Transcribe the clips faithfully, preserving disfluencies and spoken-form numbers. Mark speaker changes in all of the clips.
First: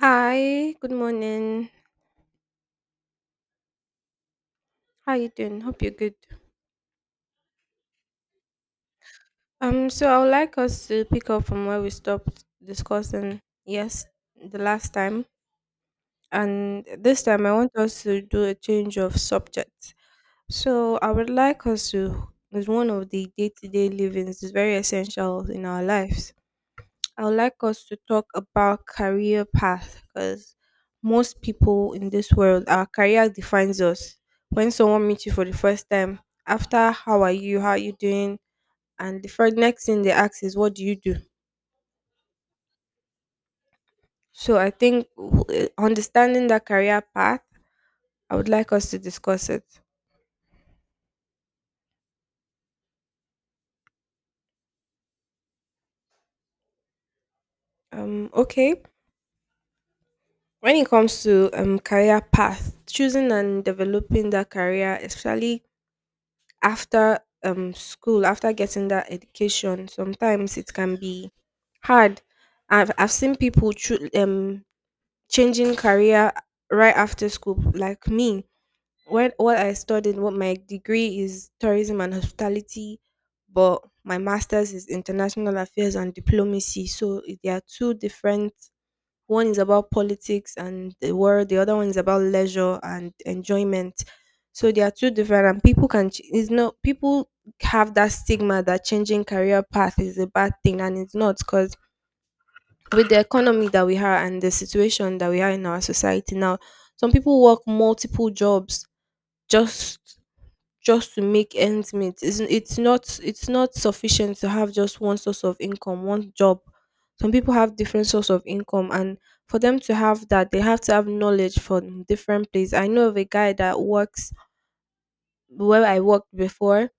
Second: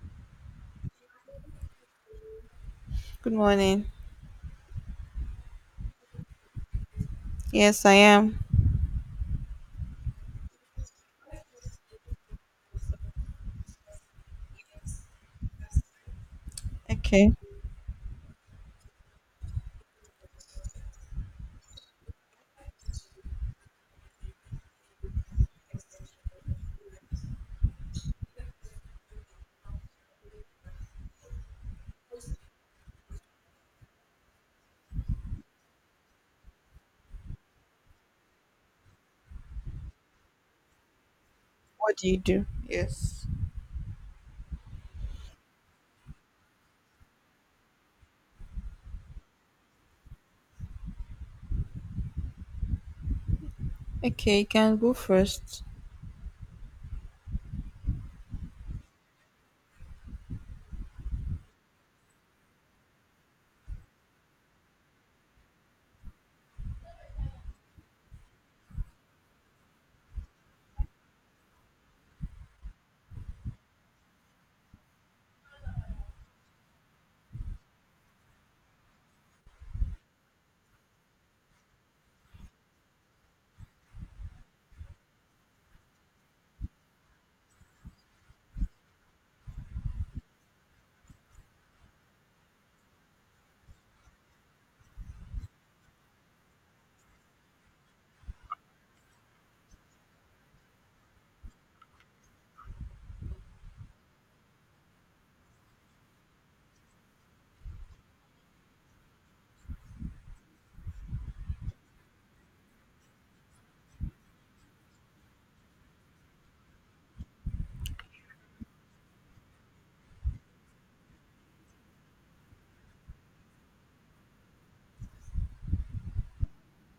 Speaker 1: Hi, good morning.
Speaker 2: Good morning.
Speaker 1: How you doing? Hope you're good.
Speaker 2: Yes, I am.
Speaker 1: Um, so I would like us to pick up from where we stopped discussing, yes, the last time, and this
Speaker 2: Okay.
Speaker 1: time I want us to do a change of subject. So I would like us to, is one of the day-to-day livings is very essential in our lives. I would like us to talk about career path because most people in this world, our career defines us. When someone meets you for the first time, after how are you, how are you doing, and the first next thing they ask is what do you do.
Speaker 2: What do you do? Yes.
Speaker 1: So I think w- eh, understanding that career path, I would like us to discuss it.
Speaker 2: Okay, you can go first.
Speaker 1: Um, okay. When it comes to um career path, choosing and developing that career, especially after um school, after getting that education, sometimes it can be hard. I've, I've seen people choo- um changing career right after school, like me. When what I studied, what my degree is, tourism and hospitality, but my master's is international affairs and diplomacy, so it- they are two different. One is about politics and the world. The other one is about leisure and enjoyment. So they are two different, and people can. ch- it's not, people have that stigma that changing career path is a bad thing, and it's not, because with the economy that we have and the situation that we are in our society now, some people work multiple jobs, just just to make ends meet. It's, it's not it's not sufficient to have just one source of income, one job. Some people have different source of income, and for them to have that, they have to have knowledge from different places. I know of a guy that works where I worked before.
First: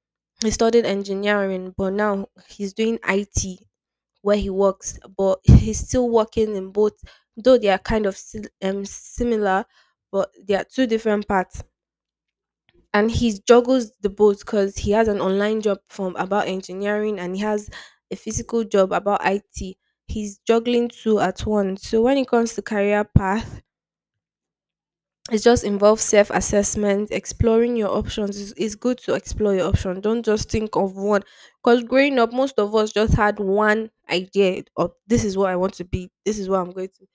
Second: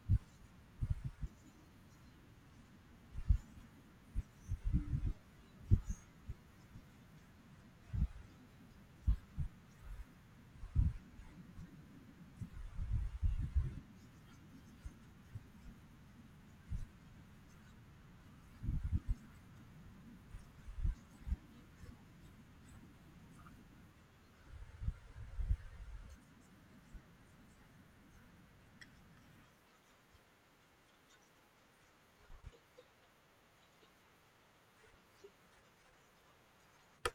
Speaker 1: He studied engineering, but now he's doing I T where he works, but he's still working in both, though they are kind of sil- um, similar, but they are two different parts, and he juggles the both because he has an online job from about engineering, and he has a physical job about I T. He's juggling two at once. So when it comes to career path, it just involves self assessment, exploring your options. It's, it's good to explore your option. Don't just think of one. Because growing up, most of us just had one idea of this is what I want to be, this is what I'm going to.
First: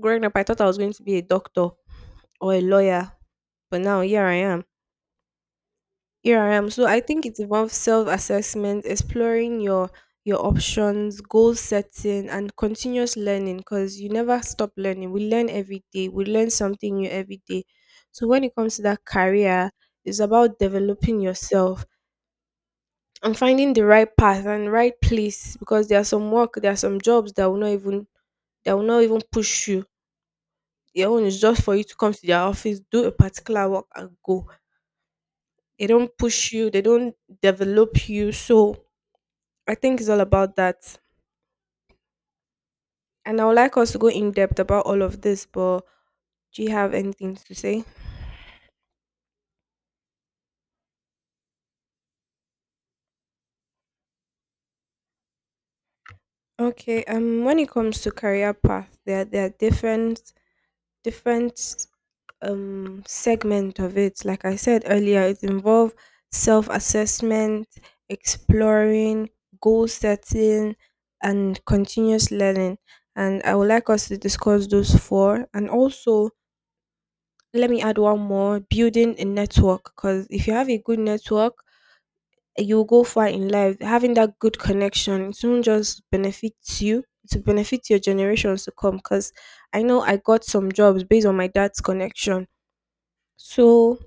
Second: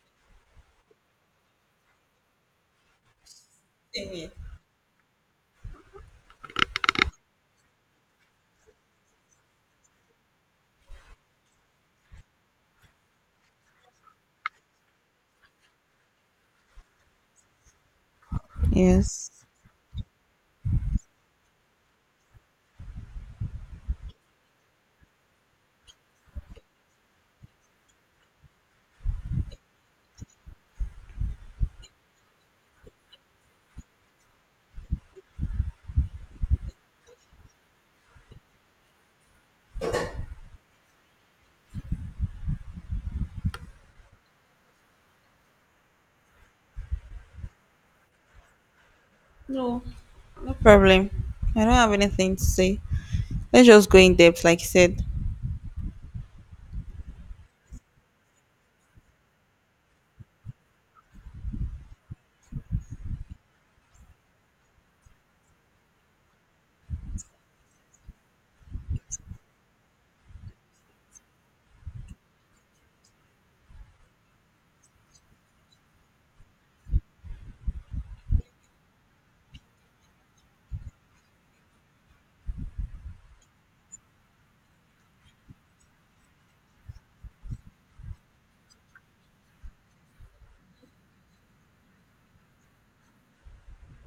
Speaker 1: Growing up, I thought I was going to be a doctor or a lawyer, but now
Speaker 2: Same
Speaker 1: here
Speaker 2: here.
Speaker 1: I am. Here I am. So I think it involves self-assessment, exploring your your options, goal setting, and continuous learning, because you never stop learning. We learn every day. We learn something new every day. So when it comes to that
Speaker 2: Yes.
Speaker 1: career, it's about developing yourself and finding the right path and right place, because there are some work, there are some jobs that will not even, that will not even push you. Their own is just for you to come to their office, do a particular work, and go. They don't push you. They don't develop you. So I think it's all about that. And I would like us to go in depth about all of this, but do you have anything to say?
Speaker 2: No, no problem. I don't have anything to say. Let's just go in depth, like you said.
Speaker 1: Okay, um when it comes to career path, there there are different different um segment of it. Like I said earlier, it involves self-assessment, exploring, goal setting, and continuous learning. And I would like us to discuss those four, and also let me add one more, building a network, because if you have a good network, you'll go far in life. Having that good connection, it won't just benefit you, to benefit your generations to come. Because I know I got some jobs based on my dad's connection. So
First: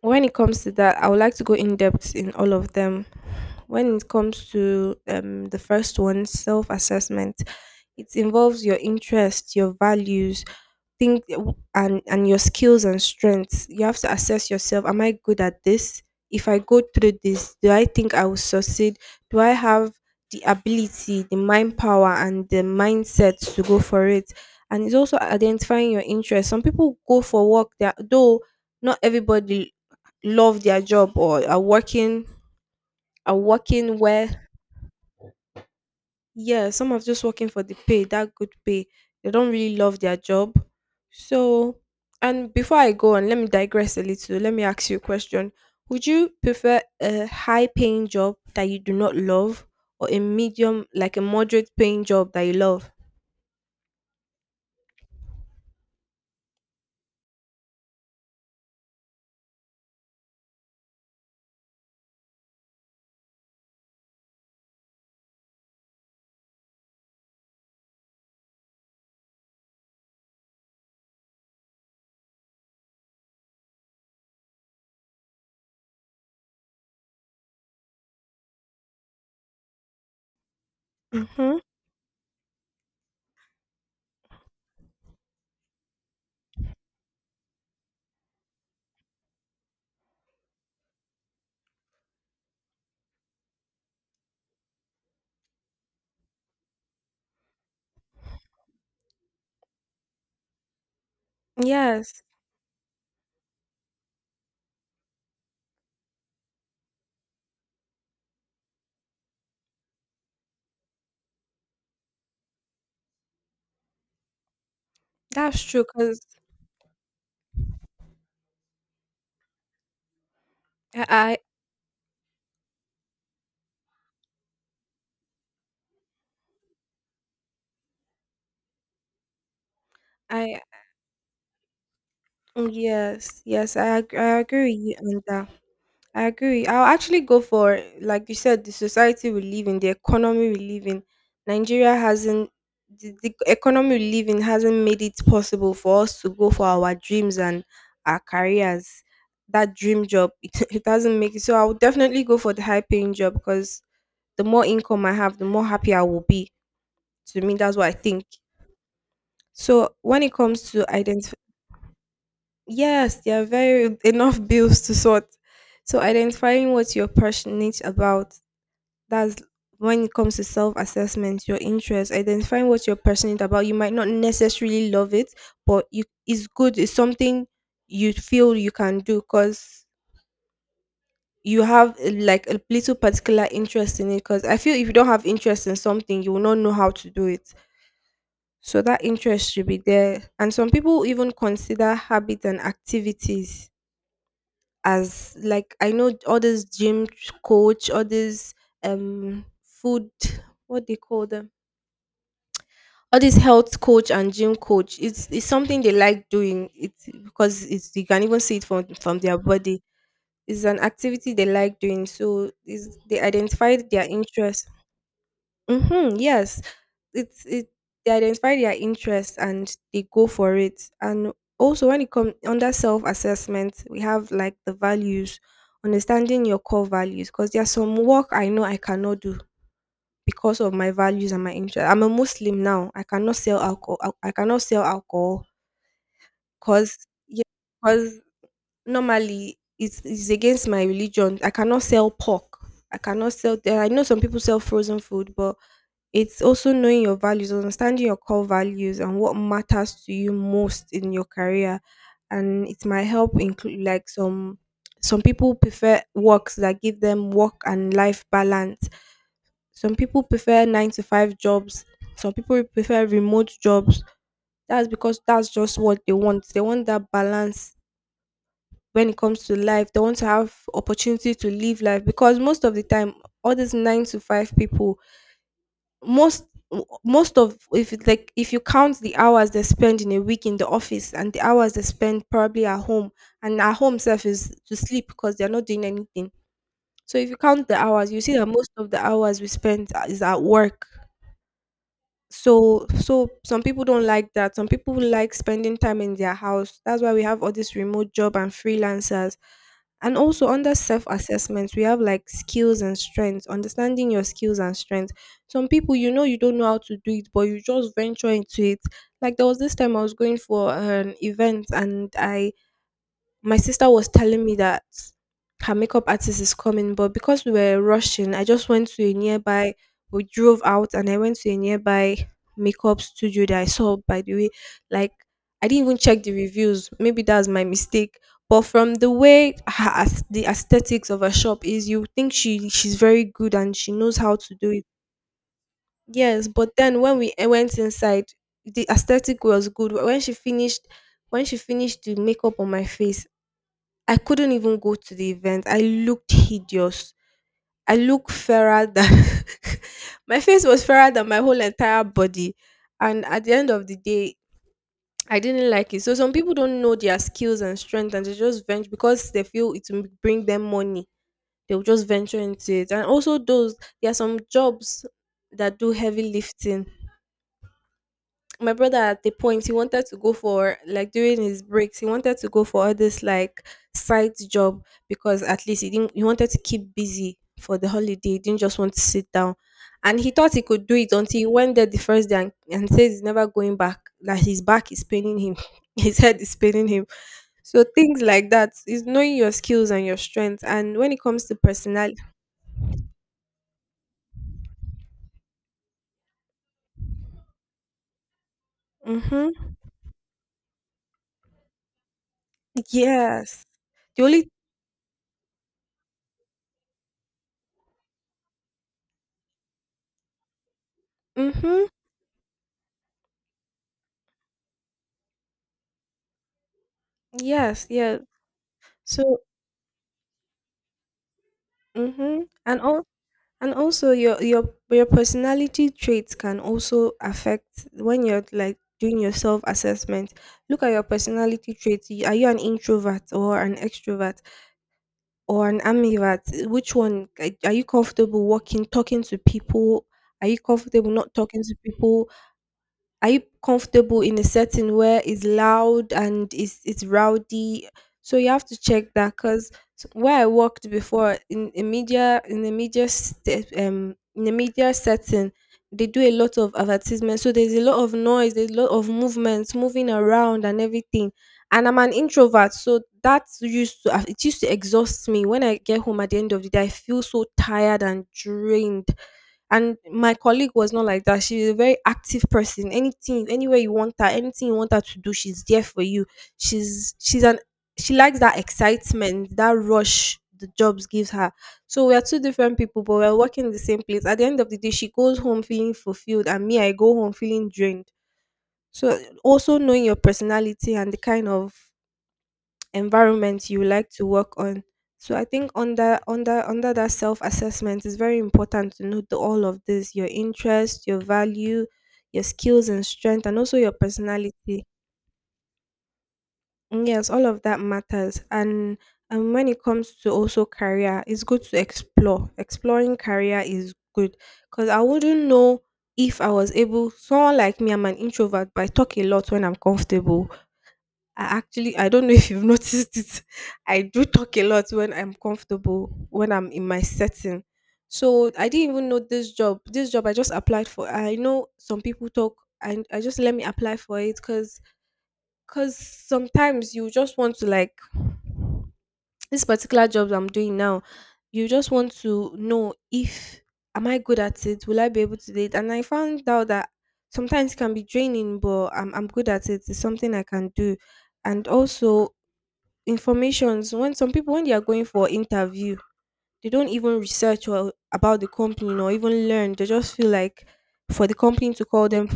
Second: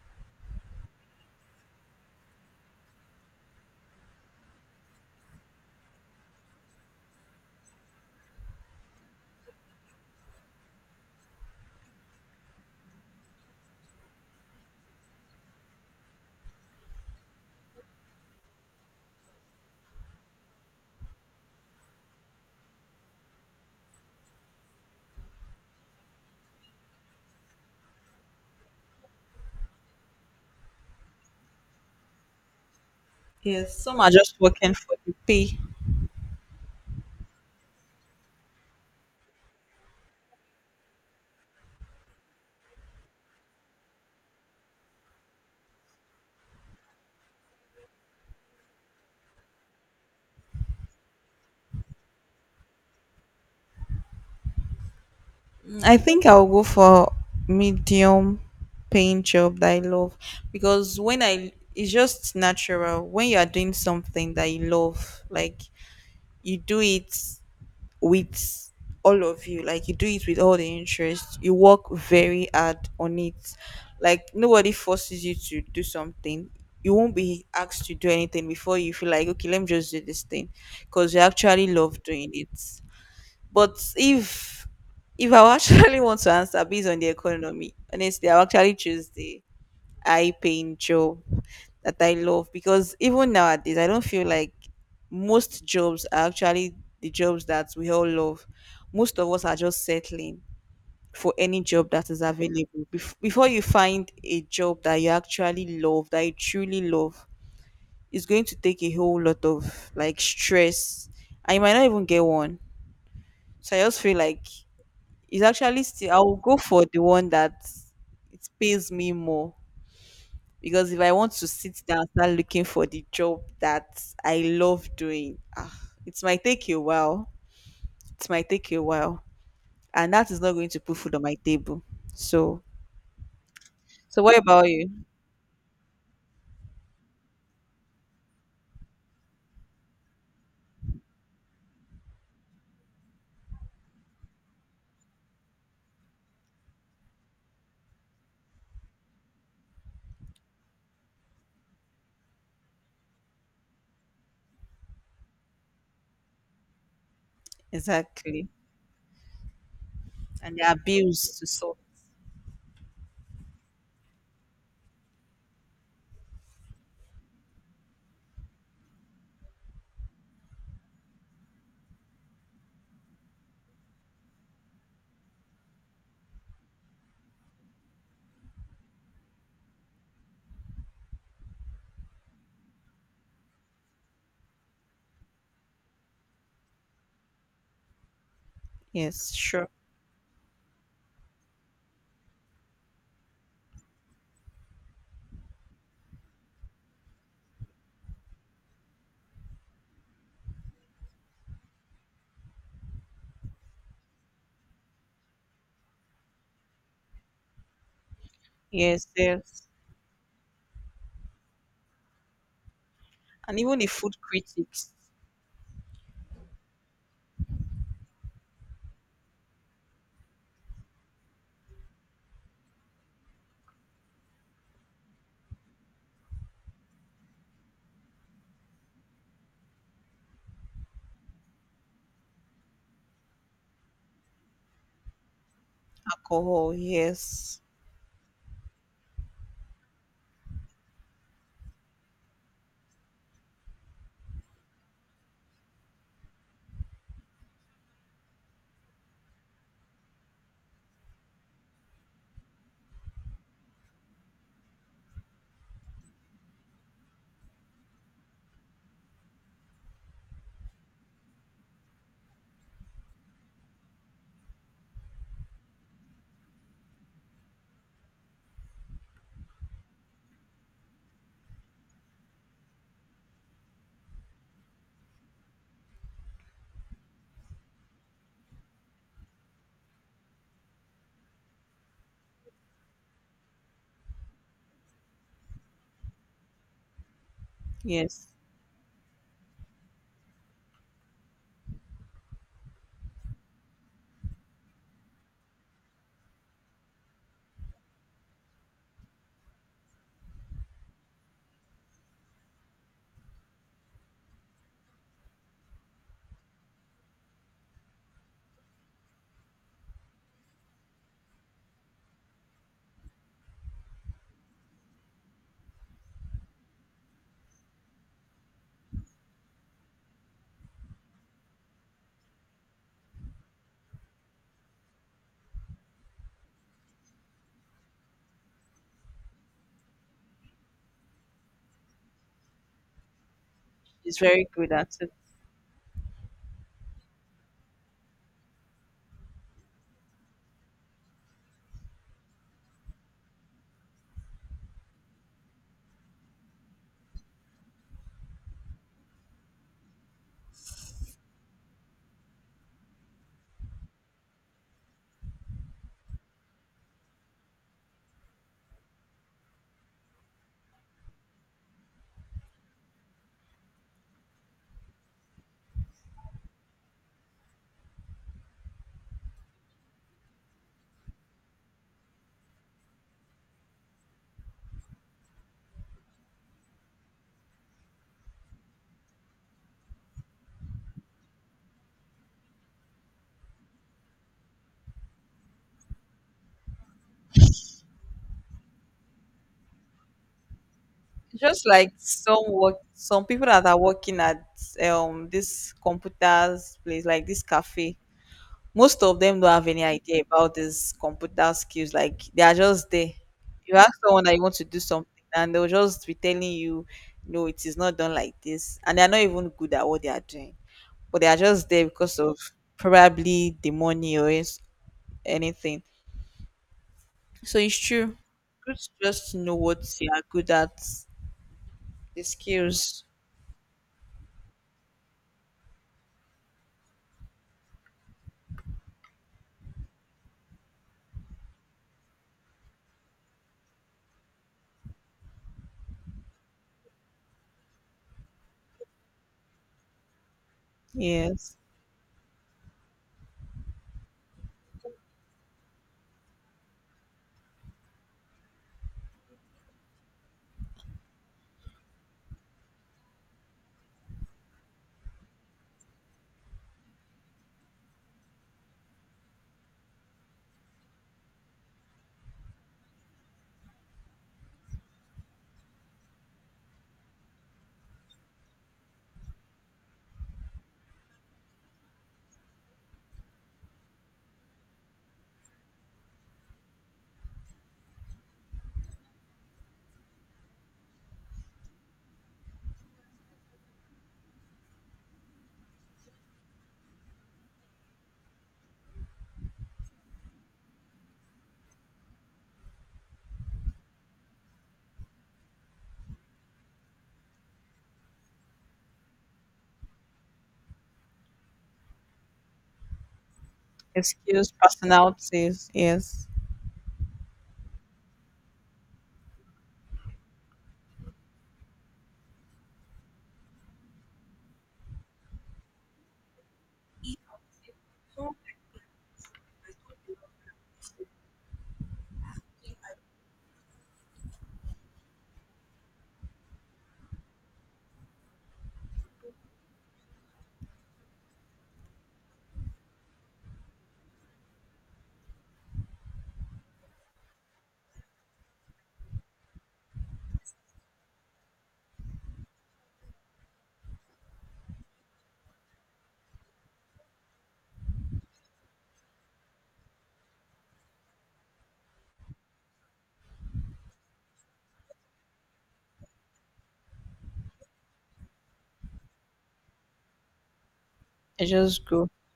Speaker 1: when it comes to that, I would like to go in depth in all of them. When it comes to um, the first one, self assessment, it involves your interests, your values, think, and and your skills and strengths. You have to assess yourself. Am I good at this? If I go through this, do I think I will succeed? Do I have the ability, the mind power, and the mindset to go for it? And it's also identifying your interests. Some people go for work that, though not everybody love their job, or are working are
Speaker 2: Yes,
Speaker 1: working
Speaker 2: some are just
Speaker 1: where,
Speaker 2: working for the pay.
Speaker 1: yeah, some are just working for the pay, that good pay, they don't really love their job. So, and before I go on, let me digress a little. Let me ask you a question: would you prefer a high paying job that you do not love, or a medium, like a moderate paying job that you love?
Speaker 2: Mm, I think I'll go for medium paying job that I love because when I it's just natural when you are doing something that you love, like you do it with all of you like you do it with all the interest you work very hard on it, like nobody forces you to do something, you won't be asked to do anything before you feel like okay let me just do this thing because you
Speaker 1: Mhm.
Speaker 2: actually love doing it. But if if I would actually want to answer based on the economy, honestly I would actually choose the high paying job that I love, because even nowadays I don't feel like most jobs are actually the jobs that we all love. Most of us are just settling for any job that
Speaker 1: Yes,
Speaker 2: is available. Bef- before you find a job that you actually love, that you truly love, it's going to take a whole lot of like stress, and you might not even get one. So I just feel like it's
Speaker 1: that's
Speaker 2: actually
Speaker 1: true
Speaker 2: still
Speaker 1: 'cause
Speaker 2: I'll go for the one that it pays me more, because if I want
Speaker 1: I
Speaker 2: to sit down and start looking for the job that I love doing, ah, it might take you a while. It might take you a while, and that is not
Speaker 1: I
Speaker 2: going to put food on my table.
Speaker 1: I
Speaker 2: So,
Speaker 1: yes, yes, I ag
Speaker 2: so
Speaker 1: I
Speaker 2: what
Speaker 1: agree
Speaker 2: about
Speaker 1: with
Speaker 2: you?
Speaker 1: you on that. I agree. I'll actually go for, like you said, the society we live in, the economy we live in. Nigeria hasn't, the, the economy we live in hasn't made it possible for us to go for our dreams and our careers. That dream job, it, it doesn't make it. So I would definitely go for the high paying job, because the more income I have, the more happy I will be. To me, that's what I think.
Speaker 2: Exactly,
Speaker 1: So when it
Speaker 2: and there
Speaker 1: comes
Speaker 2: are
Speaker 1: to identify,
Speaker 2: bills to solve.
Speaker 1: yes, there are very enough bills to sort. So identifying what you're passionate about, that's, when it comes to self-assessment, your interest, identifying what you're passionate about, you might not necessarily love it, but you, it's good, it's something you feel you can do, because you have uh, like a little particular interest in it, because I feel if you don't have interest in something, you will not know how to do it. So that
Speaker 2: Yes,
Speaker 1: interest should
Speaker 2: sure.
Speaker 1: be there, and some people even consider habits and activities as, like, I know all this gym coach, all this um food, what they call them, all this health coach and gym coach, it's it's something they like doing. It's because it's, you can even see it from
Speaker 2: Yes,
Speaker 1: from their
Speaker 2: yes,
Speaker 1: body. It's an activity they like doing, so is they
Speaker 2: and even the
Speaker 1: identified their
Speaker 2: food
Speaker 1: interest.
Speaker 2: critics,
Speaker 1: Mm-hmm, yes. it's it They identify their interest and they go for it. And also, when it comes under self-assessment, we have like the values, understanding your core values, because there are some work I know I cannot do because of my values and my interest. I'm a Muslim now. I cannot sell alcohol. I I cannot sell alcohol
Speaker 2: alcohol.
Speaker 1: because, yeah,
Speaker 2: Yes,
Speaker 1: because normally it's, it's against my religion. I cannot sell pork. I cannot sell. th- I know some people sell frozen food, but it's also knowing your values, understanding your core values, and what matters to you most in your career, and it might help include, like, some some people prefer works that give them work and life balance, some people prefer nine to five jobs. Some people prefer remote jobs. That's because that's just what they want. They want that balance when it comes to life. They want to have opportunity to live life, because most of the time, all these nine to five people, most most of, if it, like, if you count the hours they spend in a week in the office and the hours they spend probably at home, and at home self is to sleep because they're not doing anything. So if you count the hours, you
Speaker 2: yes,
Speaker 1: see that most of the hours we spend is at work, so so some people don't like that, some people like spending time in their house, that's why we have all this remote job and freelancers. And also, under self assessments, we have like skills and strengths, understanding your skills and strengths. Some people, you know you don't know how to do it, but you just venture into it. Like, there was this time I was going for an event, and I my sister was telling me that her makeup artist is coming, but because we were rushing, I just went to a nearby. We drove out, and I went to a nearby makeup studio that I saw. By the way, like, I didn't even check the reviews. Maybe that's my mistake. But from the way her, as- the aesthetics of her shop is, you think she she's very good and she knows
Speaker 2: it's
Speaker 1: how
Speaker 2: very
Speaker 1: to do
Speaker 2: good
Speaker 1: it.
Speaker 2: at it.
Speaker 1: Yes, but then when we uh, went inside, the aesthetic was good. When she finished, when she finished the makeup on my face, I couldn't even go to the event. I looked hideous. I looked fairer than my face was fairer than my whole entire body. And at the end of the day, I didn't like it. So some people don't know their skills and strength, and they just venture because they feel it will bring them money. They'll just venture into it. And also those there are some jobs that do heavy lifting. My brother, at the point he wanted to go for, like, during his breaks he wanted to go for all this like side job because at least he didn't he wanted to keep busy for the holiday. He didn't just want to sit down and he thought he could do it until he went there the first day, and, and says he's never going back. That his back is paining him, his head is paining him. So things like that is knowing your skills and your strengths. And when it comes to
Speaker 2: Just like
Speaker 1: personality,
Speaker 2: some work, some people that are working at um this computers place like this cafe, most of them don't have
Speaker 1: mm-hmm,
Speaker 2: any idea about these computer skills. Like they are just there.
Speaker 1: yes,
Speaker 2: You ask
Speaker 1: the
Speaker 2: someone that you
Speaker 1: only,
Speaker 2: want to do something, and they'll just be telling you, "No, it is not done like this," and they are not even good at what they are doing. But they are just there
Speaker 1: mm-hmm,
Speaker 2: because of probably the money or is- anything. So it's
Speaker 1: yes,
Speaker 2: true.
Speaker 1: yeah,
Speaker 2: Good to just
Speaker 1: so.
Speaker 2: know what you are good at, the
Speaker 1: Mm-hmm. And
Speaker 2: skills.
Speaker 1: all and also your your your personality traits can also affect when you're like doing your self assessment. Look at your personality traits. Y- Are you an introvert or an extrovert or an ambivert? Which one are are you? Comfortable walking, talking to people? Are you comfortable not
Speaker 2: Yes,
Speaker 1: talking to people? Are you comfortable in a setting where it's loud and it's it's rowdy? So you have to check that. Because where I worked before, in a media, in the media st- um in the media setting, they do a lot of advertisement. So there's a lot of noise, there's a lot of movements moving around and everything. And I'm an introvert, so that used to it used to exhaust me. When I get home at the end of the day, I feel so tired and drained. And my colleague was not like that. She's a very active person. Anything, anywhere you want her, anything you want her to do, she's there for you. She's she's an, she likes that excitement, that rush the jobs gives her. So we are two different people, but we're working in the same place. At the end of the day, she goes home feeling fulfilled, and me, I go home feeling drained. So also knowing your personality and the kind of environment you would like to work on. So I think under under under that self assessment, it's very important to note the- all of this: your interest, your value, your skills and strength, and also your
Speaker 2: the skills,
Speaker 1: personality.
Speaker 2: personalities. Yes,
Speaker 1: Mm, yes, all of that matters. And and when it comes to also career, it's good to explore. Exploring career is good because I wouldn't know if I was able. Someone like me, I'm an introvert, but I talk a lot when I'm comfortable. I actually, I don't know if you've noticed it. I do talk a lot when I'm comfortable, when I'm in my setting. So I didn't even know this job. This job I just applied for. I know some people talk and I just, let me apply for it. because because sometimes you just want to like, this particular job I'm doing now, you just want to know if, am I good at it? Will I be able to do it? And I found out that sometimes it can be draining, but I'm I'm good at it. It's something I can do. And also informations, when some people, when they are going for interview, they don't even research or about the company or even learn. They just feel like, for the
Speaker 2: and
Speaker 1: company to
Speaker 2: just
Speaker 1: call
Speaker 2: go.
Speaker 1: them.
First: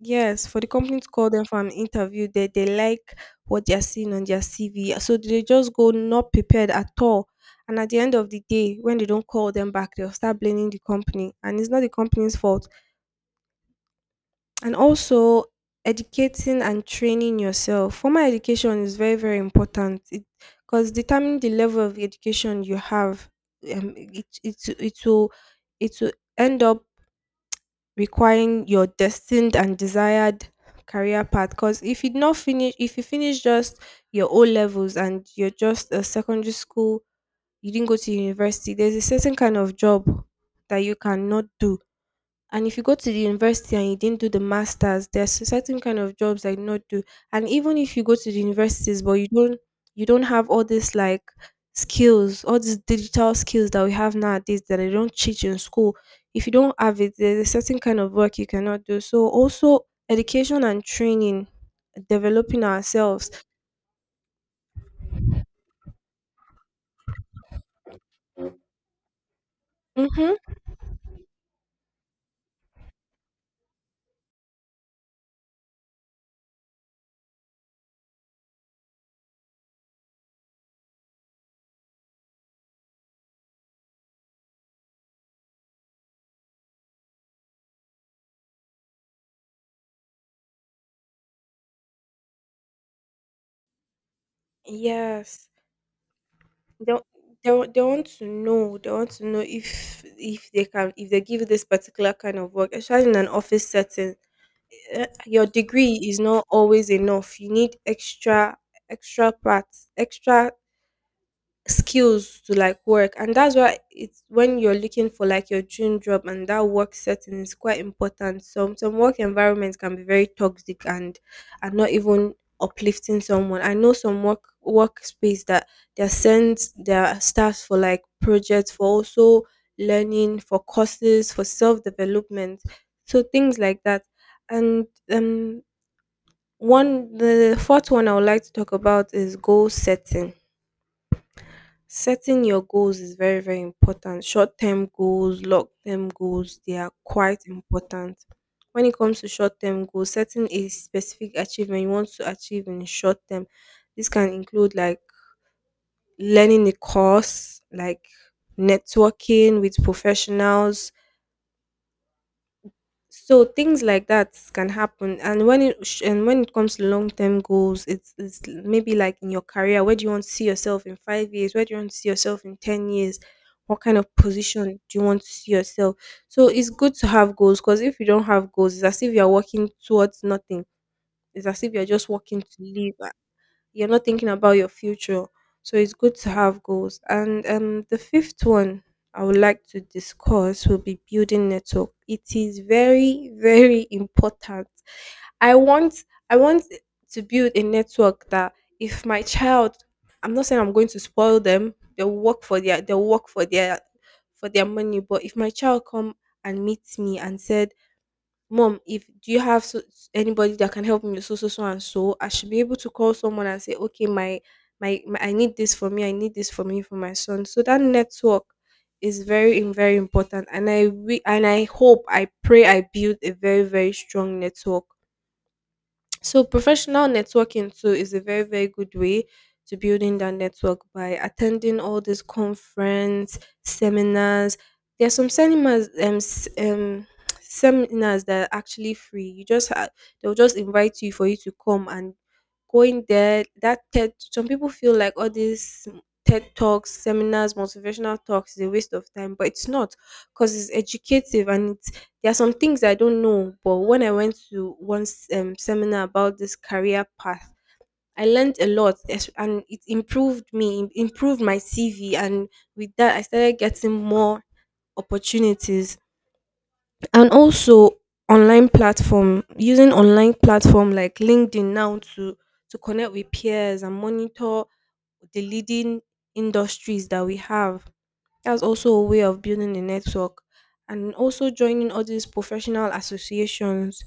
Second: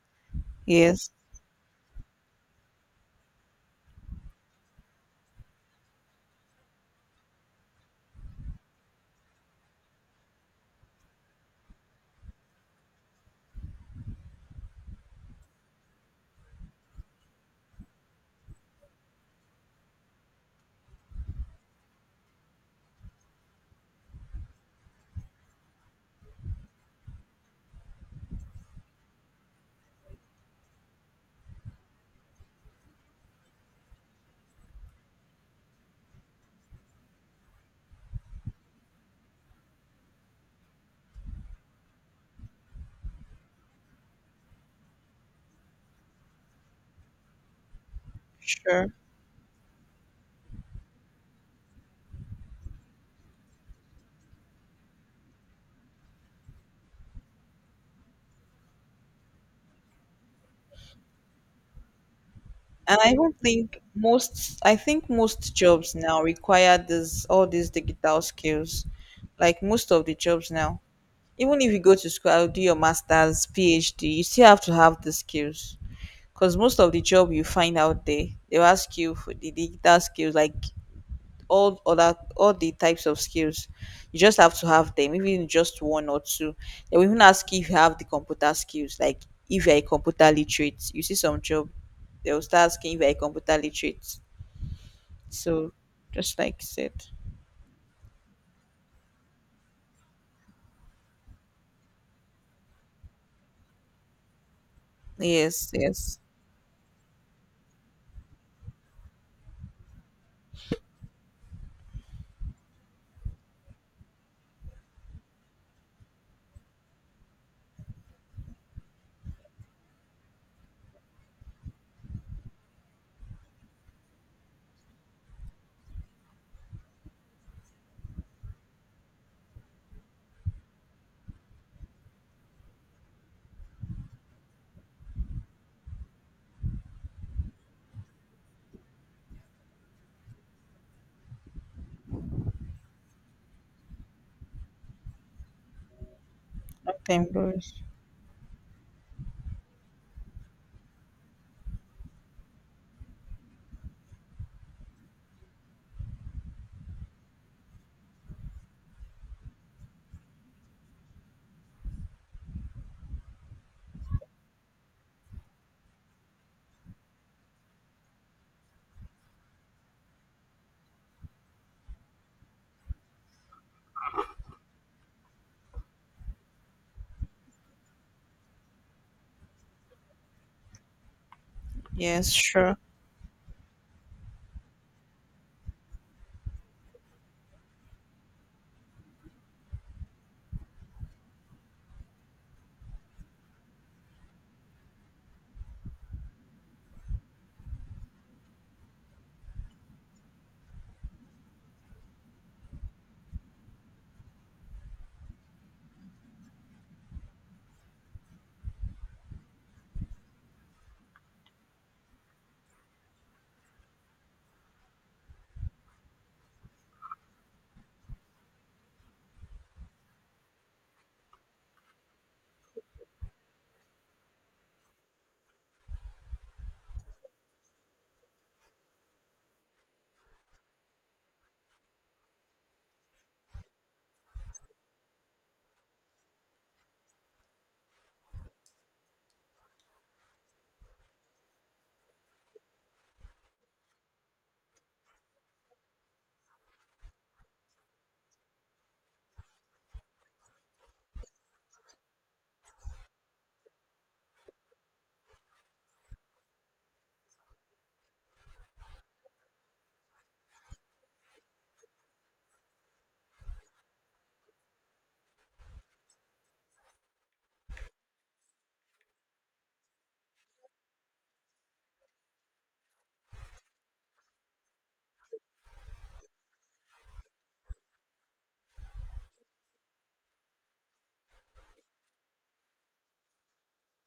Speaker 1: Yes, for the company to
Speaker 2: Yes,
Speaker 1: call them for an interview, they they like what they're seeing on their C V. So they just go not prepared at all. And at the end of the day, when they don't call them back, they'll start blaming the company. And it's not the company's fault. And also educating and training yourself. Formal education is very, very important. It, because determining the level of education you have, um, it, it, it will it will end up requiring your destined and desired career path. Because if you not finish, if you finish just your O levels and you're just a secondary school, you didn't go to university, there's a certain kind of job that you cannot do. And if you go to the university and you didn't do the masters, there's a certain kind of jobs I did not do. And even if you go to the
Speaker 2: sure.
Speaker 1: universities, but you don't, you don't have all these like skills, all these digital skills that we have nowadays that they don't teach in school. If you don't have it, there's a certain kind of work you cannot do. So also education and training, developing
Speaker 2: And I
Speaker 1: ourselves.
Speaker 2: don't think most I think most jobs now require this, all these digital skills. Like most of the
Speaker 1: Mm-hmm.
Speaker 2: jobs now. Even if you go to school, do your master's, PhD, you still have to have the skills. Because most of the job you find out there, they'll ask you for the digital skills like all other all the types of skills. You just have to have them, even just one or two. They will even ask you if you have the computer skills, like if you're a computer literate. You see some job, they'll start asking if you're a computer literate.
Speaker 1: Yes.
Speaker 2: So just like you
Speaker 1: they,
Speaker 2: said.
Speaker 1: wa- they, wa- they want to know, they want to know if if they can, if they give this particular kind of work, especially in an office setting, eh, your
Speaker 2: Yes,
Speaker 1: degree
Speaker 2: yes.
Speaker 1: is not always enough. You need extra, extra parts, extra skills to like work. And that's why it's, when you're looking for like your dream job, and that work setting is quite important. some some work environments can be very toxic and are not even uplifting. Someone I know, some work workspace that they send their staff for like projects, for also learning, for courses, for self-development. So things like that. And um one, the fourth one I would like to talk about is goal setting. Setting your goals is very, very important. Short term goals, long term goals, they are
Speaker 2: Nothing
Speaker 1: quite
Speaker 2: goes.
Speaker 1: important. When it comes to short term goals, setting a specific achievement you want to achieve in short term, this can include like learning a course, like networking with professionals, so things like that can happen. And when it sh- and when it comes to long-term goals, it's, it's maybe like in your career, where do you want to see yourself in five years, where do you want to see yourself in ten years, what kind of position do you want to see yourself. So it's good to have goals, because if you don't have goals, it's as if you're working towards nothing. It's as if you're just
Speaker 2: Yes,
Speaker 1: working to
Speaker 2: sure.
Speaker 1: live. You're not thinking about your future. So it's good to have goals. And um, the fifth one I would like to discuss will be building network. It is very, very important. I want I want to build a network that, if my child, I'm not saying I'm going to spoil them. They'll work for their they'll work for their, for their money. But if my child come and meets me and said, Mom, if do you have so, anybody that can help me with so so so and so, I should be able to call someone and say, okay, my, my my I need this for me, I need this for me for my son. So that network is very im- very important. And I re- and I hope, I pray I build a very, very strong network. So professional networking too is a very, very good way to building that network by attending all these conference, seminars. There are some seminars, um, s- um seminars that are actually free. You just ha-, they'll just invite you for you to come and going there. That TED, some people feel like all these TED talks, seminars, motivational talks is a waste of time, but it's not. Because it's educative. And there are some things I don't know, but when I went to one s- um, seminar about this career path, I learned a lot, es- and it improved me, im- improved my C V. And with that, I started getting more opportunities. And also, online platform, using online platform like LinkedIn now to, to connect with peers and monitor the leading industries that we have. That's also a way of building a network. And also joining all these professional associations,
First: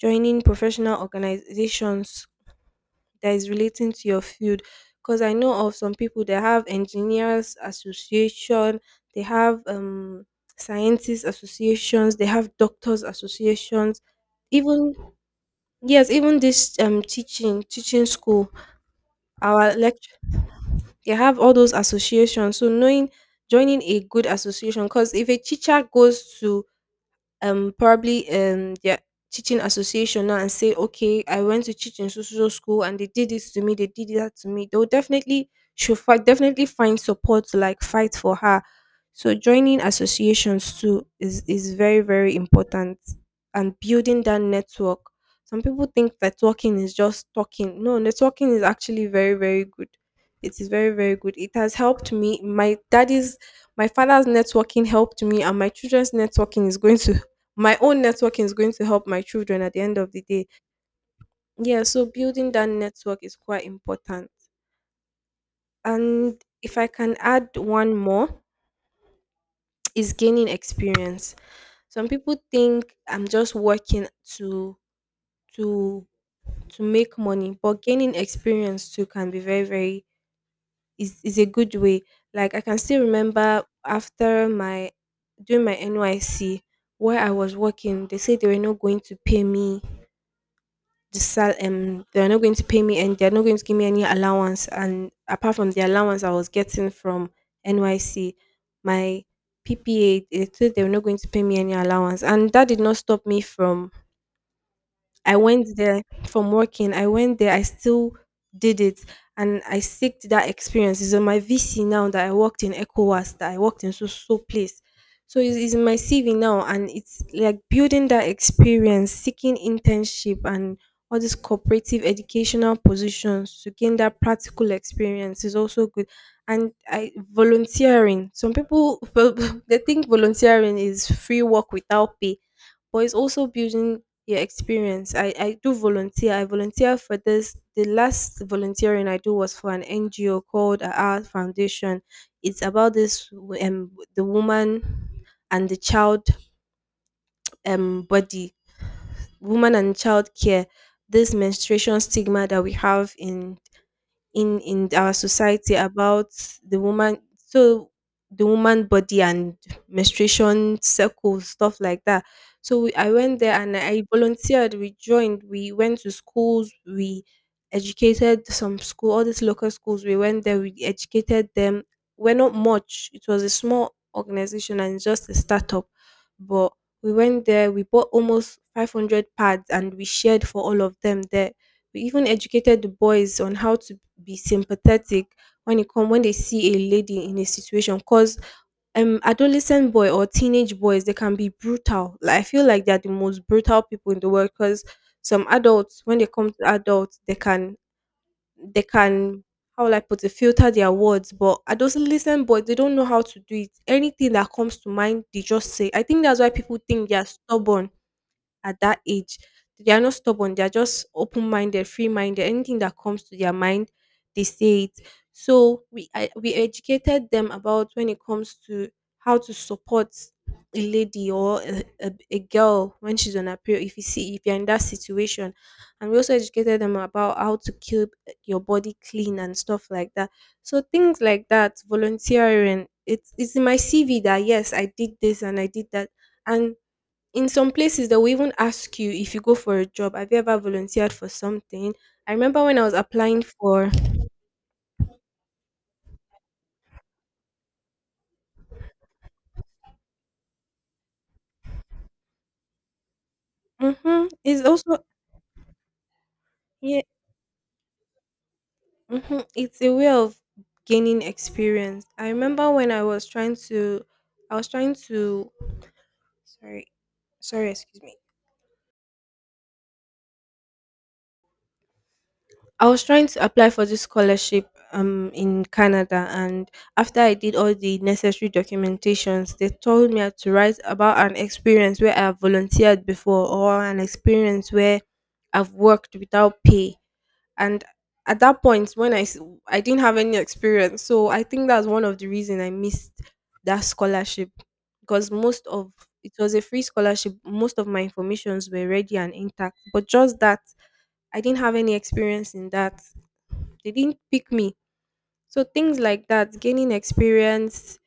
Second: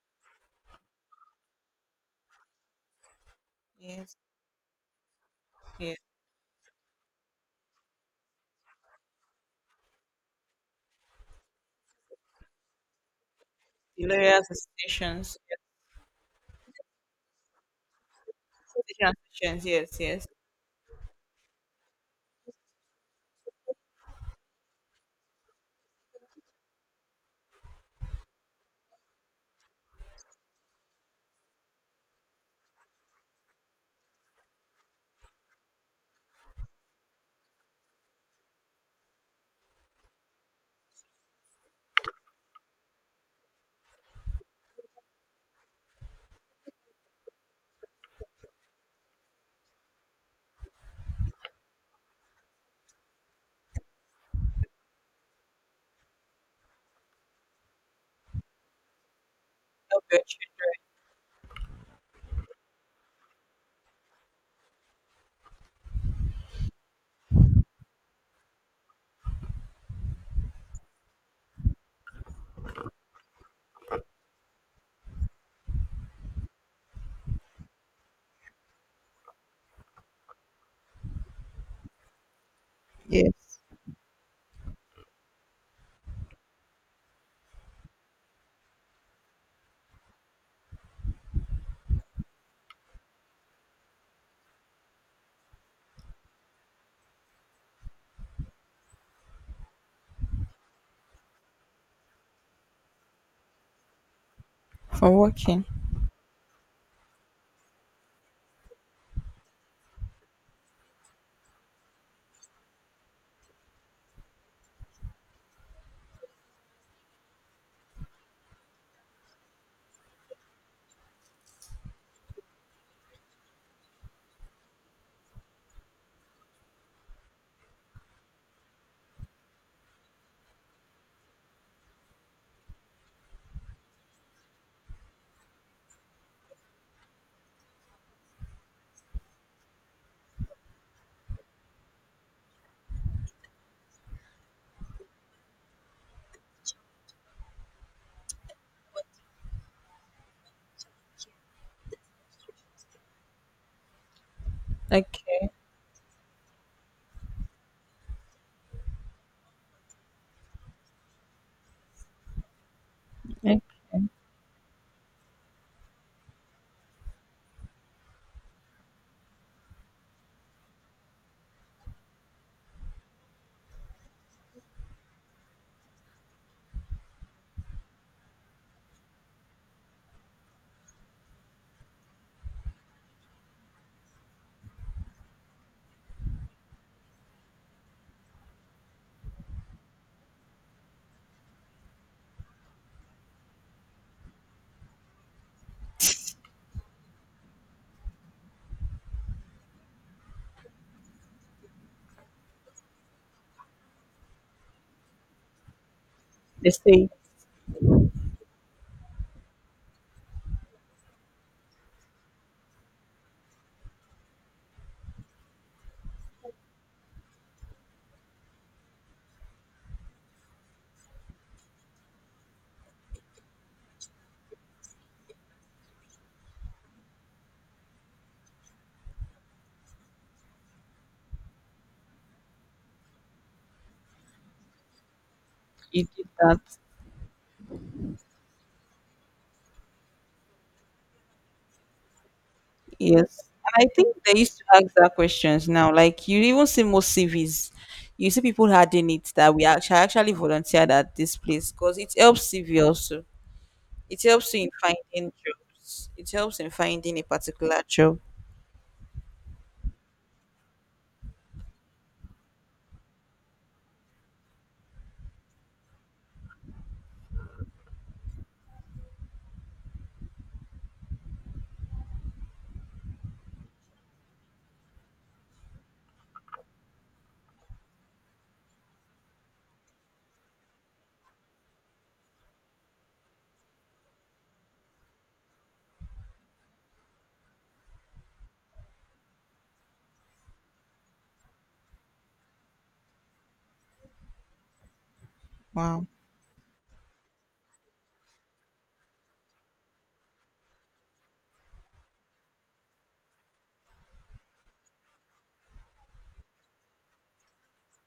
Speaker 1: joining professional organizations that is relating to
Speaker 2: Yes,
Speaker 1: your field. Because I know of some
Speaker 2: yes.
Speaker 1: people that have engineers association, they have um scientists associations, they have doctors associations,
Speaker 2: The lawyers
Speaker 1: even,
Speaker 2: associations. Yes,
Speaker 1: yes, even this um teaching, teaching school,
Speaker 2: association associations,
Speaker 1: our
Speaker 2: yes,
Speaker 1: lecture,
Speaker 2: yes.
Speaker 1: they have all those associations. So knowing, joining a good association. Because if a teacher goes to um probably um their teaching association now and say, okay, I went to teach in social school and they did this to me, they did that to me, they'll definitely should fight, definitely find support to like fight for her. So joining associations too is is very, very important. And building that network. Some people think that talking is just talking. No, networking is actually very, very good. It is very, very good. It has helped me. My daddy's my father's networking helped me. And my children's networking is going to my own networking is going to help my children at the end
Speaker 2: Help
Speaker 1: of the
Speaker 2: your
Speaker 1: day. Yeah, so building that network is quite important. And if I can add one more, is gaining experience. Some people think I'm just working to to to make money. But gaining experience too can be very, very, is is a good way. Like I can still
Speaker 2: children. Yes.
Speaker 1: remember after my doing my N Y C where I was working, they said they were not going to pay me. Just tell um They're not going to pay me, and they're not going to give me any allowance. And apart from the allowance I was getting from N Y C, my P P A, they said they were not going to pay me any allowance, and that did not stop me from
Speaker 2: For
Speaker 1: I
Speaker 2: working.
Speaker 1: went there from working. I went there. I still did it, and I seeked that experience. It's on my V C now that I worked in ECOWAS, that I worked in so so place. So it's, it's in my C V now, and it's like building that experience, seeking internship, and all these cooperative educational positions to gain that practical experience is also good. And I volunteering. Some people they think volunteering is free work without pay, but it's also building your experience. I, I do volunteer. I volunteer for this. The last volunteering I do was for an N G O called Our Foundation. It's about this w- um the woman and the child um body, woman and child care, this menstruation stigma that we have in in in our
Speaker 2: Okay.
Speaker 1: society about the woman. So the woman body, and menstruation circles, stuff like that. So we, I went there
Speaker 2: Okay.
Speaker 1: and I volunteered. We joined. We went to schools. We educated some school, all these local schools. We went there. We educated them. We're not much. It was a small organization and just a startup, but we went there. We bought almost five hundred pads and we shared for all of them there. We even educated the boys on how to be sympathetic when it come when they see a lady in a situation, cause um adolescent boy or teenage boys, they can be brutal. Like I feel like they're the most brutal people in the world, because some adults, when they come to adults, they can they can how will I put it, filter their words. But adolescent boys, they don't know how to do it. Anything that comes to mind, they just say. I think that's why
Speaker 2: They
Speaker 1: people think
Speaker 2: say
Speaker 1: they're stubborn at that age. They are not stubborn. They are just open minded, free minded. Anything that comes to their mind, they say it. So we I, we educated them about when it comes to how to support a lady or a, a, a girl when she's on her period, if you see, if you're in that situation. And we also educated them about how to keep your body clean and stuff like that. So things like that, volunteering. It's it's in my C V that yes, I did this and I did
Speaker 2: you
Speaker 1: that.
Speaker 2: did that.
Speaker 1: And in some places, they will even ask you if you go for a job, have you ever volunteered for something? I remember when I was
Speaker 2: Yes.
Speaker 1: applying
Speaker 2: And
Speaker 1: for.
Speaker 2: I think they used to ask that questions now. Like you even see most C Vs, you see people adding it that we actually actually volunteered at this place because it helps C V also. It
Speaker 1: Mm-hmm,
Speaker 2: helps you
Speaker 1: it's
Speaker 2: in
Speaker 1: also
Speaker 2: finding jobs. It helps in
Speaker 1: yeah.
Speaker 2: finding a particular job.
Speaker 1: Mm-hmm, it's a way of gaining experience. I remember when I was trying to, I was trying to. Sorry, sorry, excuse me. I was trying to apply for this scholarship um in Canada, and after I did all the necessary documentations, they told me I had to write about an experience where I have volunteered before, or an experience where I've worked without pay. And at that point, when I s- I didn't have any experience, so I think that's one of the reason I missed that scholarship. Because most of
Speaker 2: Wow.
Speaker 1: it was a free scholarship, most of my informations were ready and intact, but just that I didn't have any experience in that, they didn't pick me. So things like that, gaining experience,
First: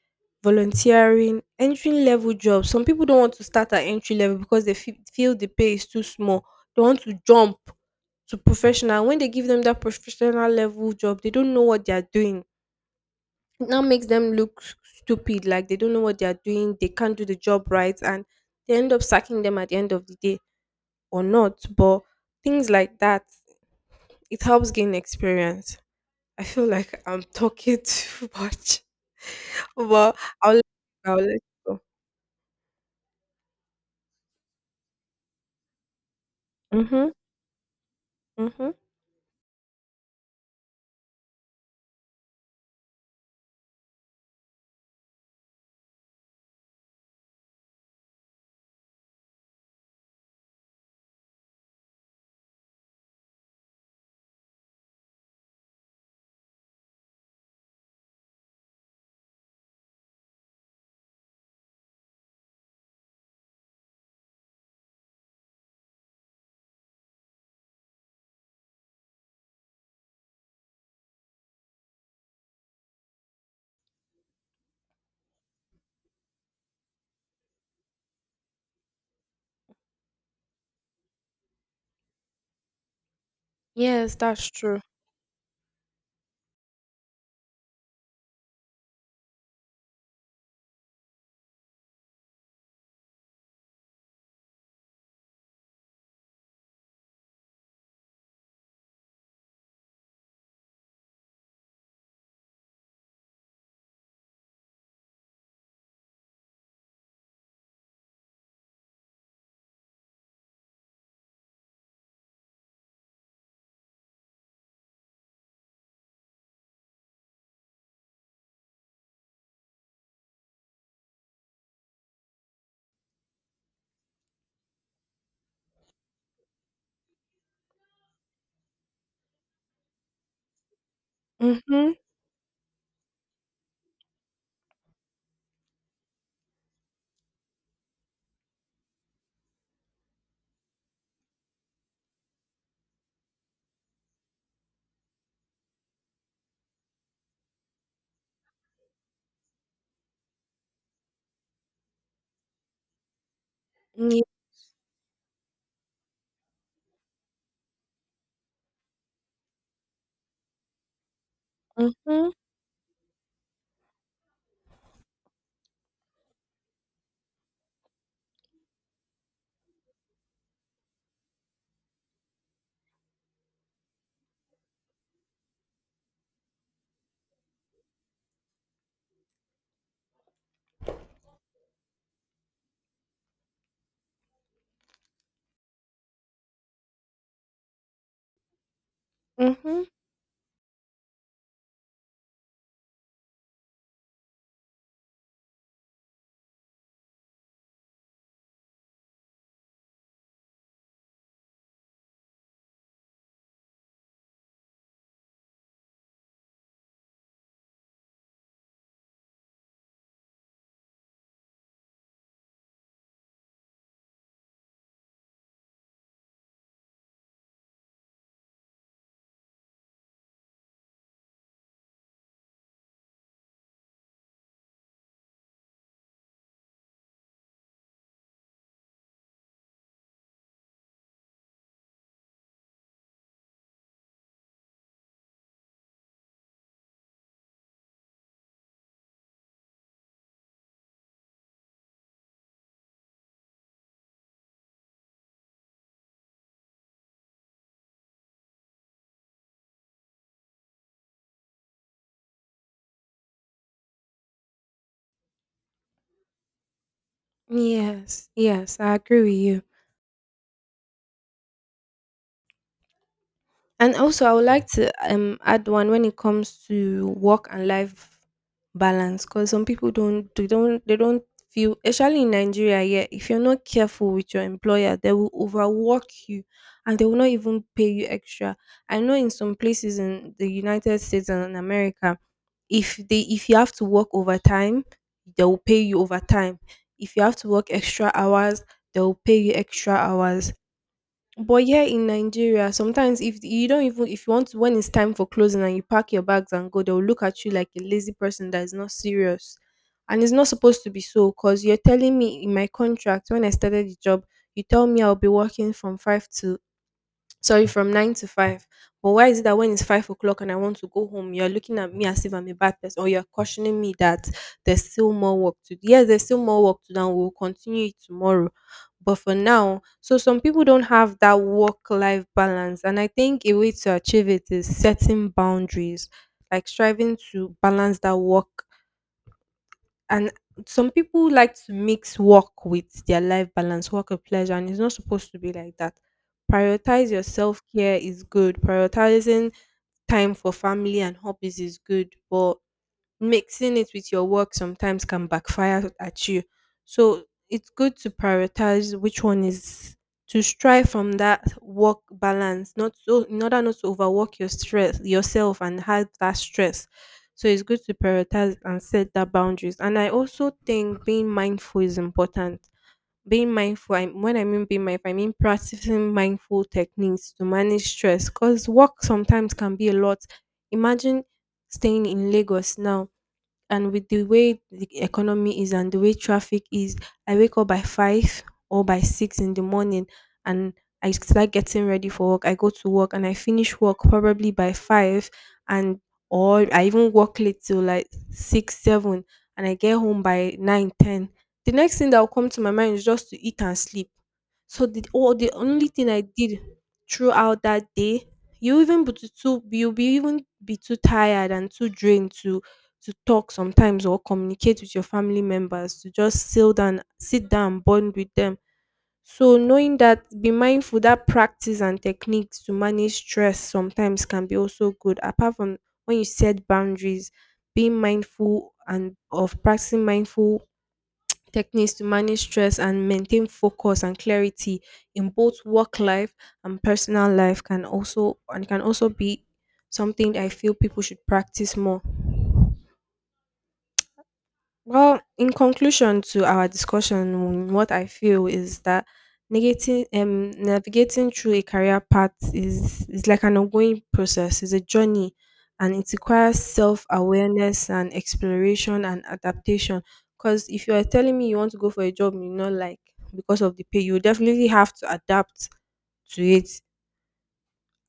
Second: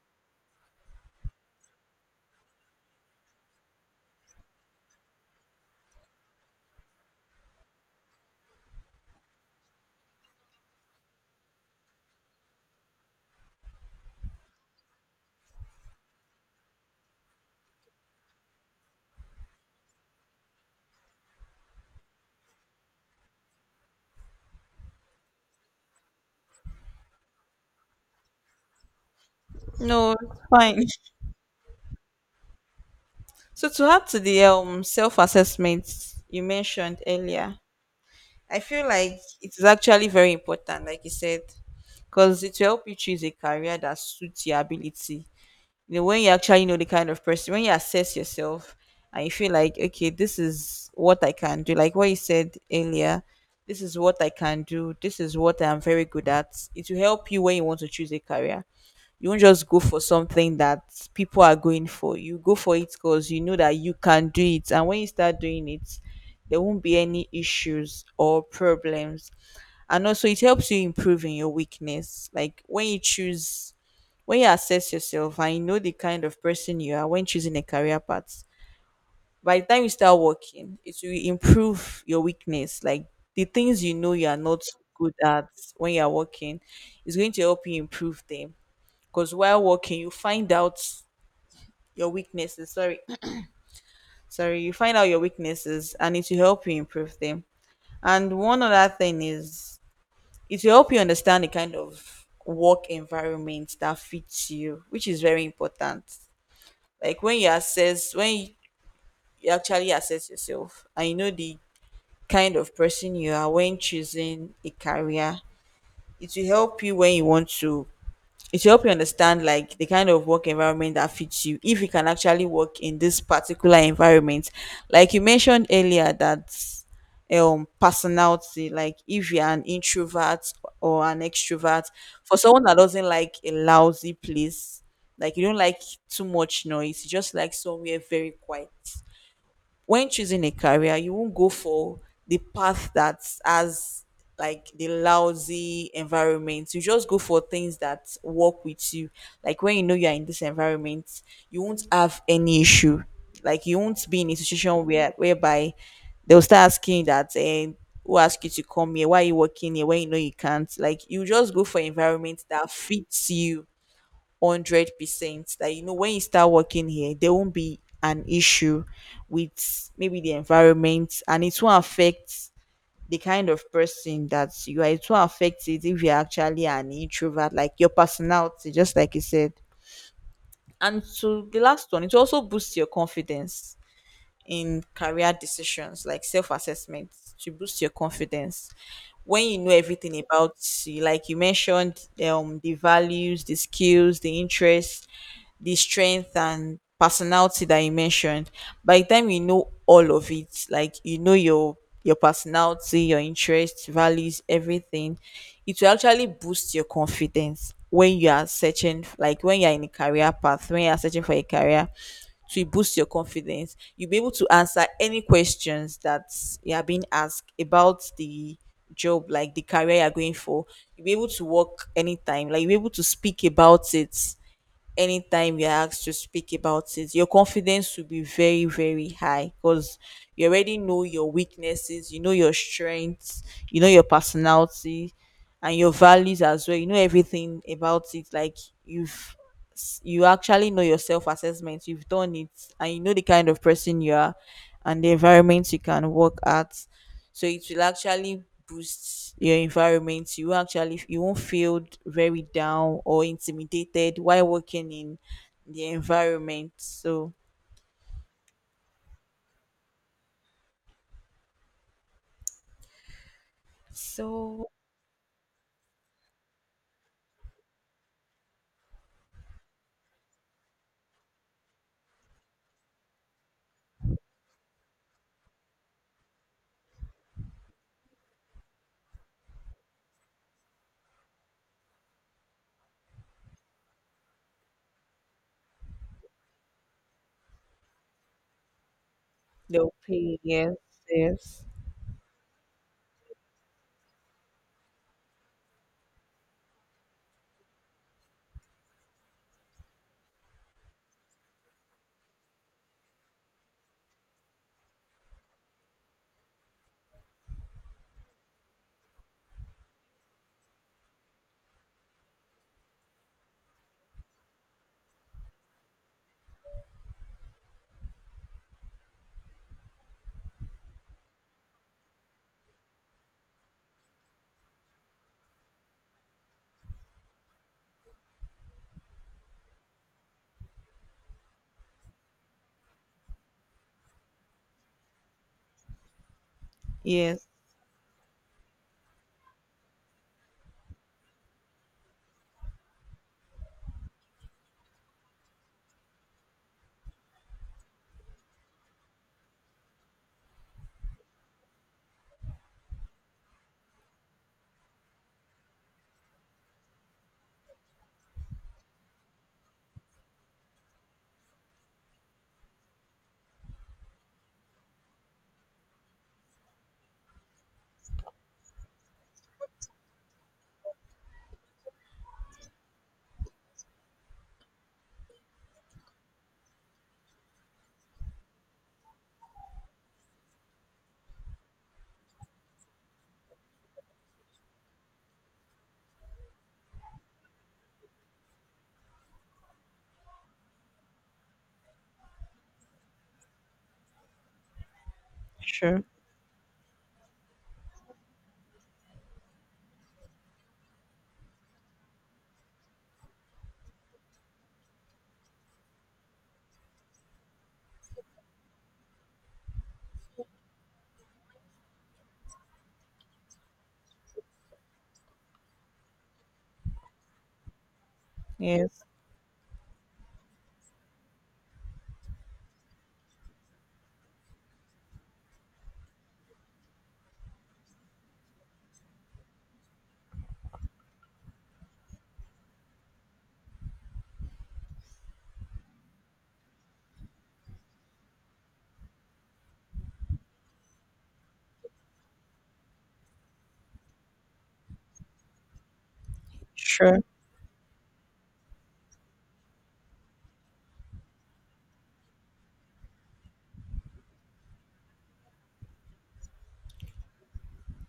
Speaker 1: volunteering, entry level jobs. Some people don't want to start at entry level because they fe- feel the pay is too small. They want to jump to professional. When they give them that professional level job, they don't know what they are doing. It now makes them look stupid, like they don't know what they are doing, they can't do the job right, and they end up sacking them at the end of the day or not. But things like that, it helps gain experience. I feel like I'm talking too much,
Speaker 2: No,
Speaker 1: but
Speaker 2: it's
Speaker 1: I'll let
Speaker 2: fine.
Speaker 1: I'll let you go.
Speaker 2: So to add to the um self-assessment you mentioned
Speaker 1: Mhm,
Speaker 2: earlier, I
Speaker 1: mhm.
Speaker 2: feel like it is actually very important, like you said, because it will help you choose a career that suits your ability. You know, when you actually know the kind of person, when you assess yourself and you feel like, okay, this is what I can do, like what you said earlier, this is what I can do, this is what I'm very good at. It will help you when you want to choose a career. You won't just go for something that people are going for. You go for it because you know that you can do it. And when you start doing it, there won't be any issues or problems. And also, it helps you improve in your weakness. Like when you choose when you assess yourself and you know the kind of person you are when choosing a career path, by the time you start working, it will improve your weakness. Like the things you know
Speaker 1: Yes,
Speaker 2: you are
Speaker 1: that's
Speaker 2: not so
Speaker 1: true.
Speaker 2: good at, when you are working, is going to help you improve them. Because while working, you find out your weaknesses. Sorry, sorry, you find out your weaknesses, and it will help you improve them. And one other thing is, it will help you understand the kind of work environment that fits you, which is very important. Like when you assess when you actually assess yourself and you know the kind of person you are when choosing a career, it will help you when you want to, it will help you understand like the kind of work environment that fits you, if you can actually work in this particular environment. Like you mentioned earlier that um personality, like if you're an introvert or an extrovert,
Speaker 1: Mhm,
Speaker 2: for someone that doesn't like a lousy place, like you don't like too much noise, you just like somewhere very quiet. When choosing a career, you won't go for the path that has like the lousy environment. You just go for things that work with you. Like when you know you're in this environment, you won't have any issue. Like you won't
Speaker 1: ye-
Speaker 2: be in a situation where whereby they'll start asking that and who asked you to come here? Why are you working here? When you know you can't. Like you just go for
Speaker 1: mhm,
Speaker 2: environment that fits you hundred percent, that you know when you start working here there won't be an issue with maybe the environment, and it will affect the kind of person that you are, it will affect it if you're actually an introvert, like your personality, just like you said. And to the last one, it also boosts your confidence in career decisions. Like self-assessment to boost your confidence, when you know
Speaker 1: mhm.
Speaker 2: everything about you, like you mentioned um the values, the skills, the interests, the strength and personality that you mentioned, by the time you know all of it, like you know your your personality, your interests, values, everything, it will actually boost your confidence when you are searching, like when you're in a career path, when you're searching for a career to boost your confidence, you'll be able to answer any questions that you are being asked about the job, like the career you're going for. You'll be able to work anytime, like you'll be able to speak about it anytime you're asked to speak about it, your confidence will be very, very high because you already know your weaknesses, you know your strengths, you know your personality and your values as well. You know everything about it. Like you've you actually know your self assessment, you've done it, and you know the kind of person you are and the environment you can work at. So it will actually boost your environment, you won't actually you won't feel very down or intimidated while working in the environment. So
Speaker 1: Yes, yes, I agree with you. And also, I would like
Speaker 2: so
Speaker 1: to um add one when it comes to work and life balance. Because some people don't, they don't they don't feel, especially in Nigeria. Yeah, if you're not careful with your employer, they will overwork you, and they will not even pay you extra. I know in some places in the United States and in America, if they if you have to work overtime, they will pay you overtime. If you have to work extra hours, they will pay you
Speaker 2: they'll
Speaker 1: extra
Speaker 2: pay.
Speaker 1: hours.
Speaker 2: Yes,
Speaker 1: But
Speaker 2: yes,
Speaker 1: here in Nigeria, sometimes if you don't, even if you want to, when it's time for closing and you pack your bags and go, they'll look at you like a lazy person that is not serious. And it's not supposed to be so, because you're telling me in my contract when I started the job, you tell me I'll be working from five to sorry, from nine to five. But why is it that when it's five o'clock and I want to go home, you're looking at me as if I'm a bad person, or you're cautioning me that there's still more work to do? Yes, there's still more work to do, and we'll continue it tomorrow. But for now, so some people don't have that work life balance. And I think a way to achieve it is setting boundaries, like striving to balance that work, and some people like to mix work with their life balance, work and pleasure, and it's not supposed to be like that. Prioritize your
Speaker 2: yes,
Speaker 1: self care is good. Prioritizing time for family and hobbies is good, but mixing it with your work sometimes can backfire at you. So it's good to prioritize which one is to strive from that work balance, not so in order not to overwork your stress yourself and have that stress. So it's good to prioritize and set that boundaries. And I also think being mindful is important. Being mindful, I, when I mean being mindful, I mean practicing mindful techniques to manage stress, because work sometimes can be a lot. Imagine staying in Lagos now, and with the way the economy is and the way traffic is, I wake up by five or by six in the morning, and I start getting ready for work. I go to work and I finish work probably by five, and or I even work late till like six, seven, and I get home by nine, ten. The next thing that will come to my mind is just to eat and sleep. So the all the only
Speaker 2: sure,
Speaker 1: thing I did throughout that day, you even be too too- you'll be even be too tired and too drained to to talk sometimes, or communicate with your family members, to just sit down sit down bond with them. So knowing that, be mindful, that practice and techniques to manage stress sometimes can be also good. Apart from when you set boundaries, being mindful
Speaker 2: yes,
Speaker 1: and of practicing mindful techniques to manage stress and maintain focus and clarity in both work life and personal life can also, and can also be something I feel people should practice more. Well, in conclusion to our discussion, what I feel is that negating, um, navigating through a career path is, is like an ongoing process, it's a journey, and it requires self
Speaker 2: sure,
Speaker 1: awareness and exploration and adaptation. Because if you are telling me you want to go for a job you not like because of the pay, you definitely have to adapt to it,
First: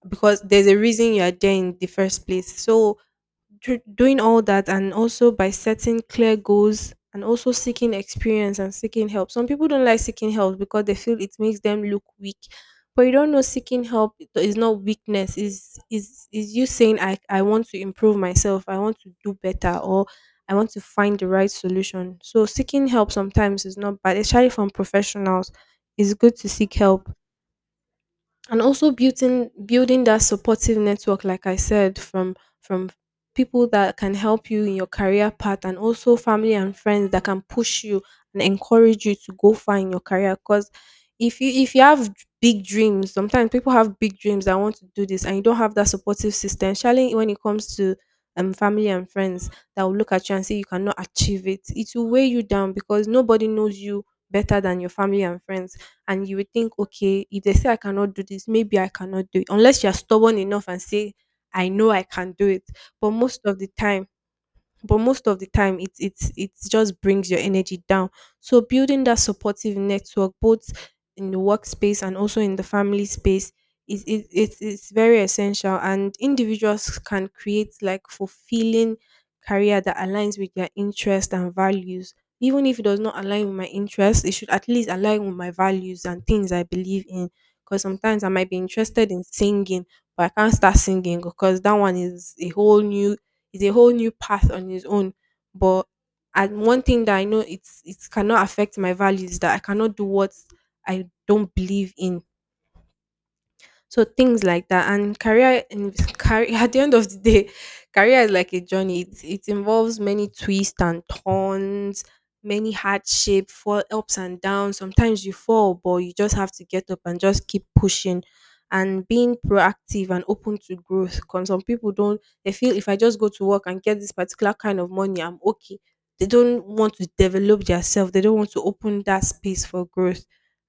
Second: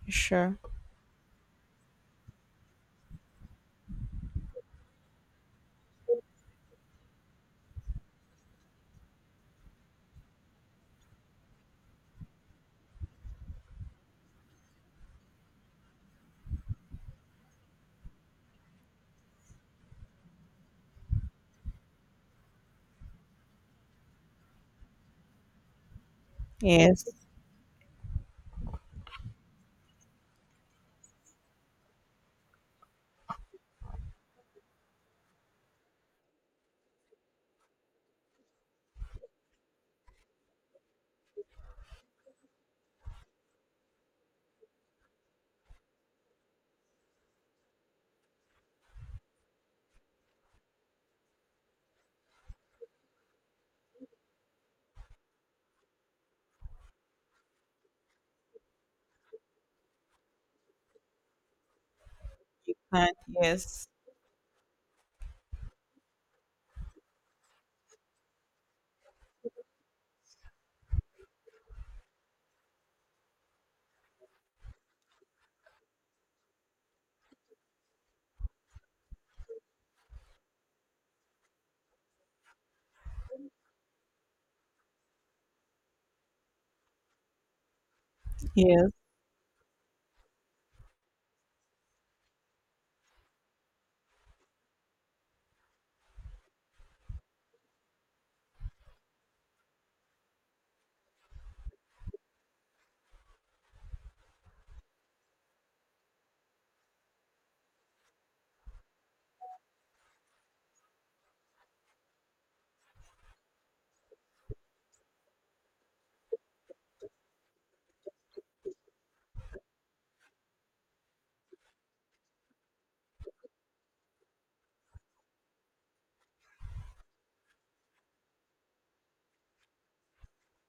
Speaker 1: because
Speaker 2: sure,
Speaker 1: there's a reason you are there in the first place. So, dr- doing all that, and also by setting clear goals and also seeking experience and seeking help. Some people don't like seeking help because they feel it makes them look weak. But you don't know, seeking help is not weakness, is is is you saying I, I want to improve myself, I want to do better, or I want to find the right solution. So seeking help sometimes is not bad, especially from professionals. It's good to seek
Speaker 2: yes,
Speaker 1: help, and also building building that supportive network, like I said, from from people that can help you in your career path, and also family and friends that can push you and encourage you to go far in your career. Because if you if you have d- big dreams, sometimes people have big dreams, I want to do this, and you don't have that supportive system, especially when it comes to um, family and friends that will look at you and say you cannot achieve it, it will weigh you down. Because nobody knows you better than your family and friends, and you would think, okay, if they say I cannot do this, maybe I cannot do it. Unless you're stubborn enough and say, I know I can do it. But
Speaker 2: and
Speaker 1: most of the
Speaker 2: yes,
Speaker 1: time, but most of the time, it it it just brings your energy down. So building that supportive network, both in the workspace and also in the family space, is it, it, it's very essential, and individuals can create like fulfilling career that aligns with their interests and values. Even if it does not align with my interests, it should at least align with my values and things I believe in. Because sometimes I might be
Speaker 2: yes,
Speaker 1: interested in singing, but I can't start singing, because that one is a whole new is a whole new path on his own. But, and one thing that I know it's, it cannot affect my values, that I cannot do what I don't believe in. So things like that, and career, in career at the end of the day, career is like a journey. It, it involves many twists and turns, many hardship, fall ups and downs. Sometimes you fall, but you just have to get up and just keep pushing, and being proactive and open to growth. Because some people don't, they feel if I just go to work and get this particular kind of money, I'm okay. They don't want to develop themselves. They don't want to open that space for growth.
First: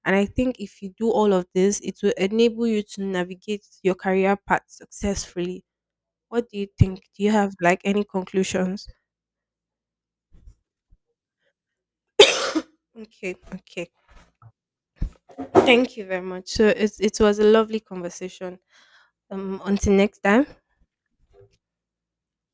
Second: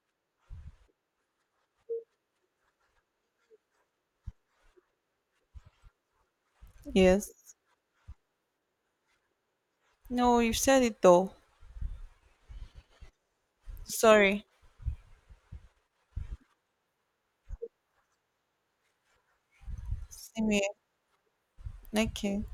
Speaker 1: And I think if you do all of this, it will enable you to navigate your career path successfully. What do you think? Do you
Speaker 2: yes.
Speaker 1: have like any conclusions?
Speaker 2: No, you said it though.
Speaker 1: Okay, okay.
Speaker 2: Sorry.
Speaker 1: Thank you very much. So it it was a lovely conversation. Um, until next
Speaker 2: See
Speaker 1: time.
Speaker 2: me. Okay.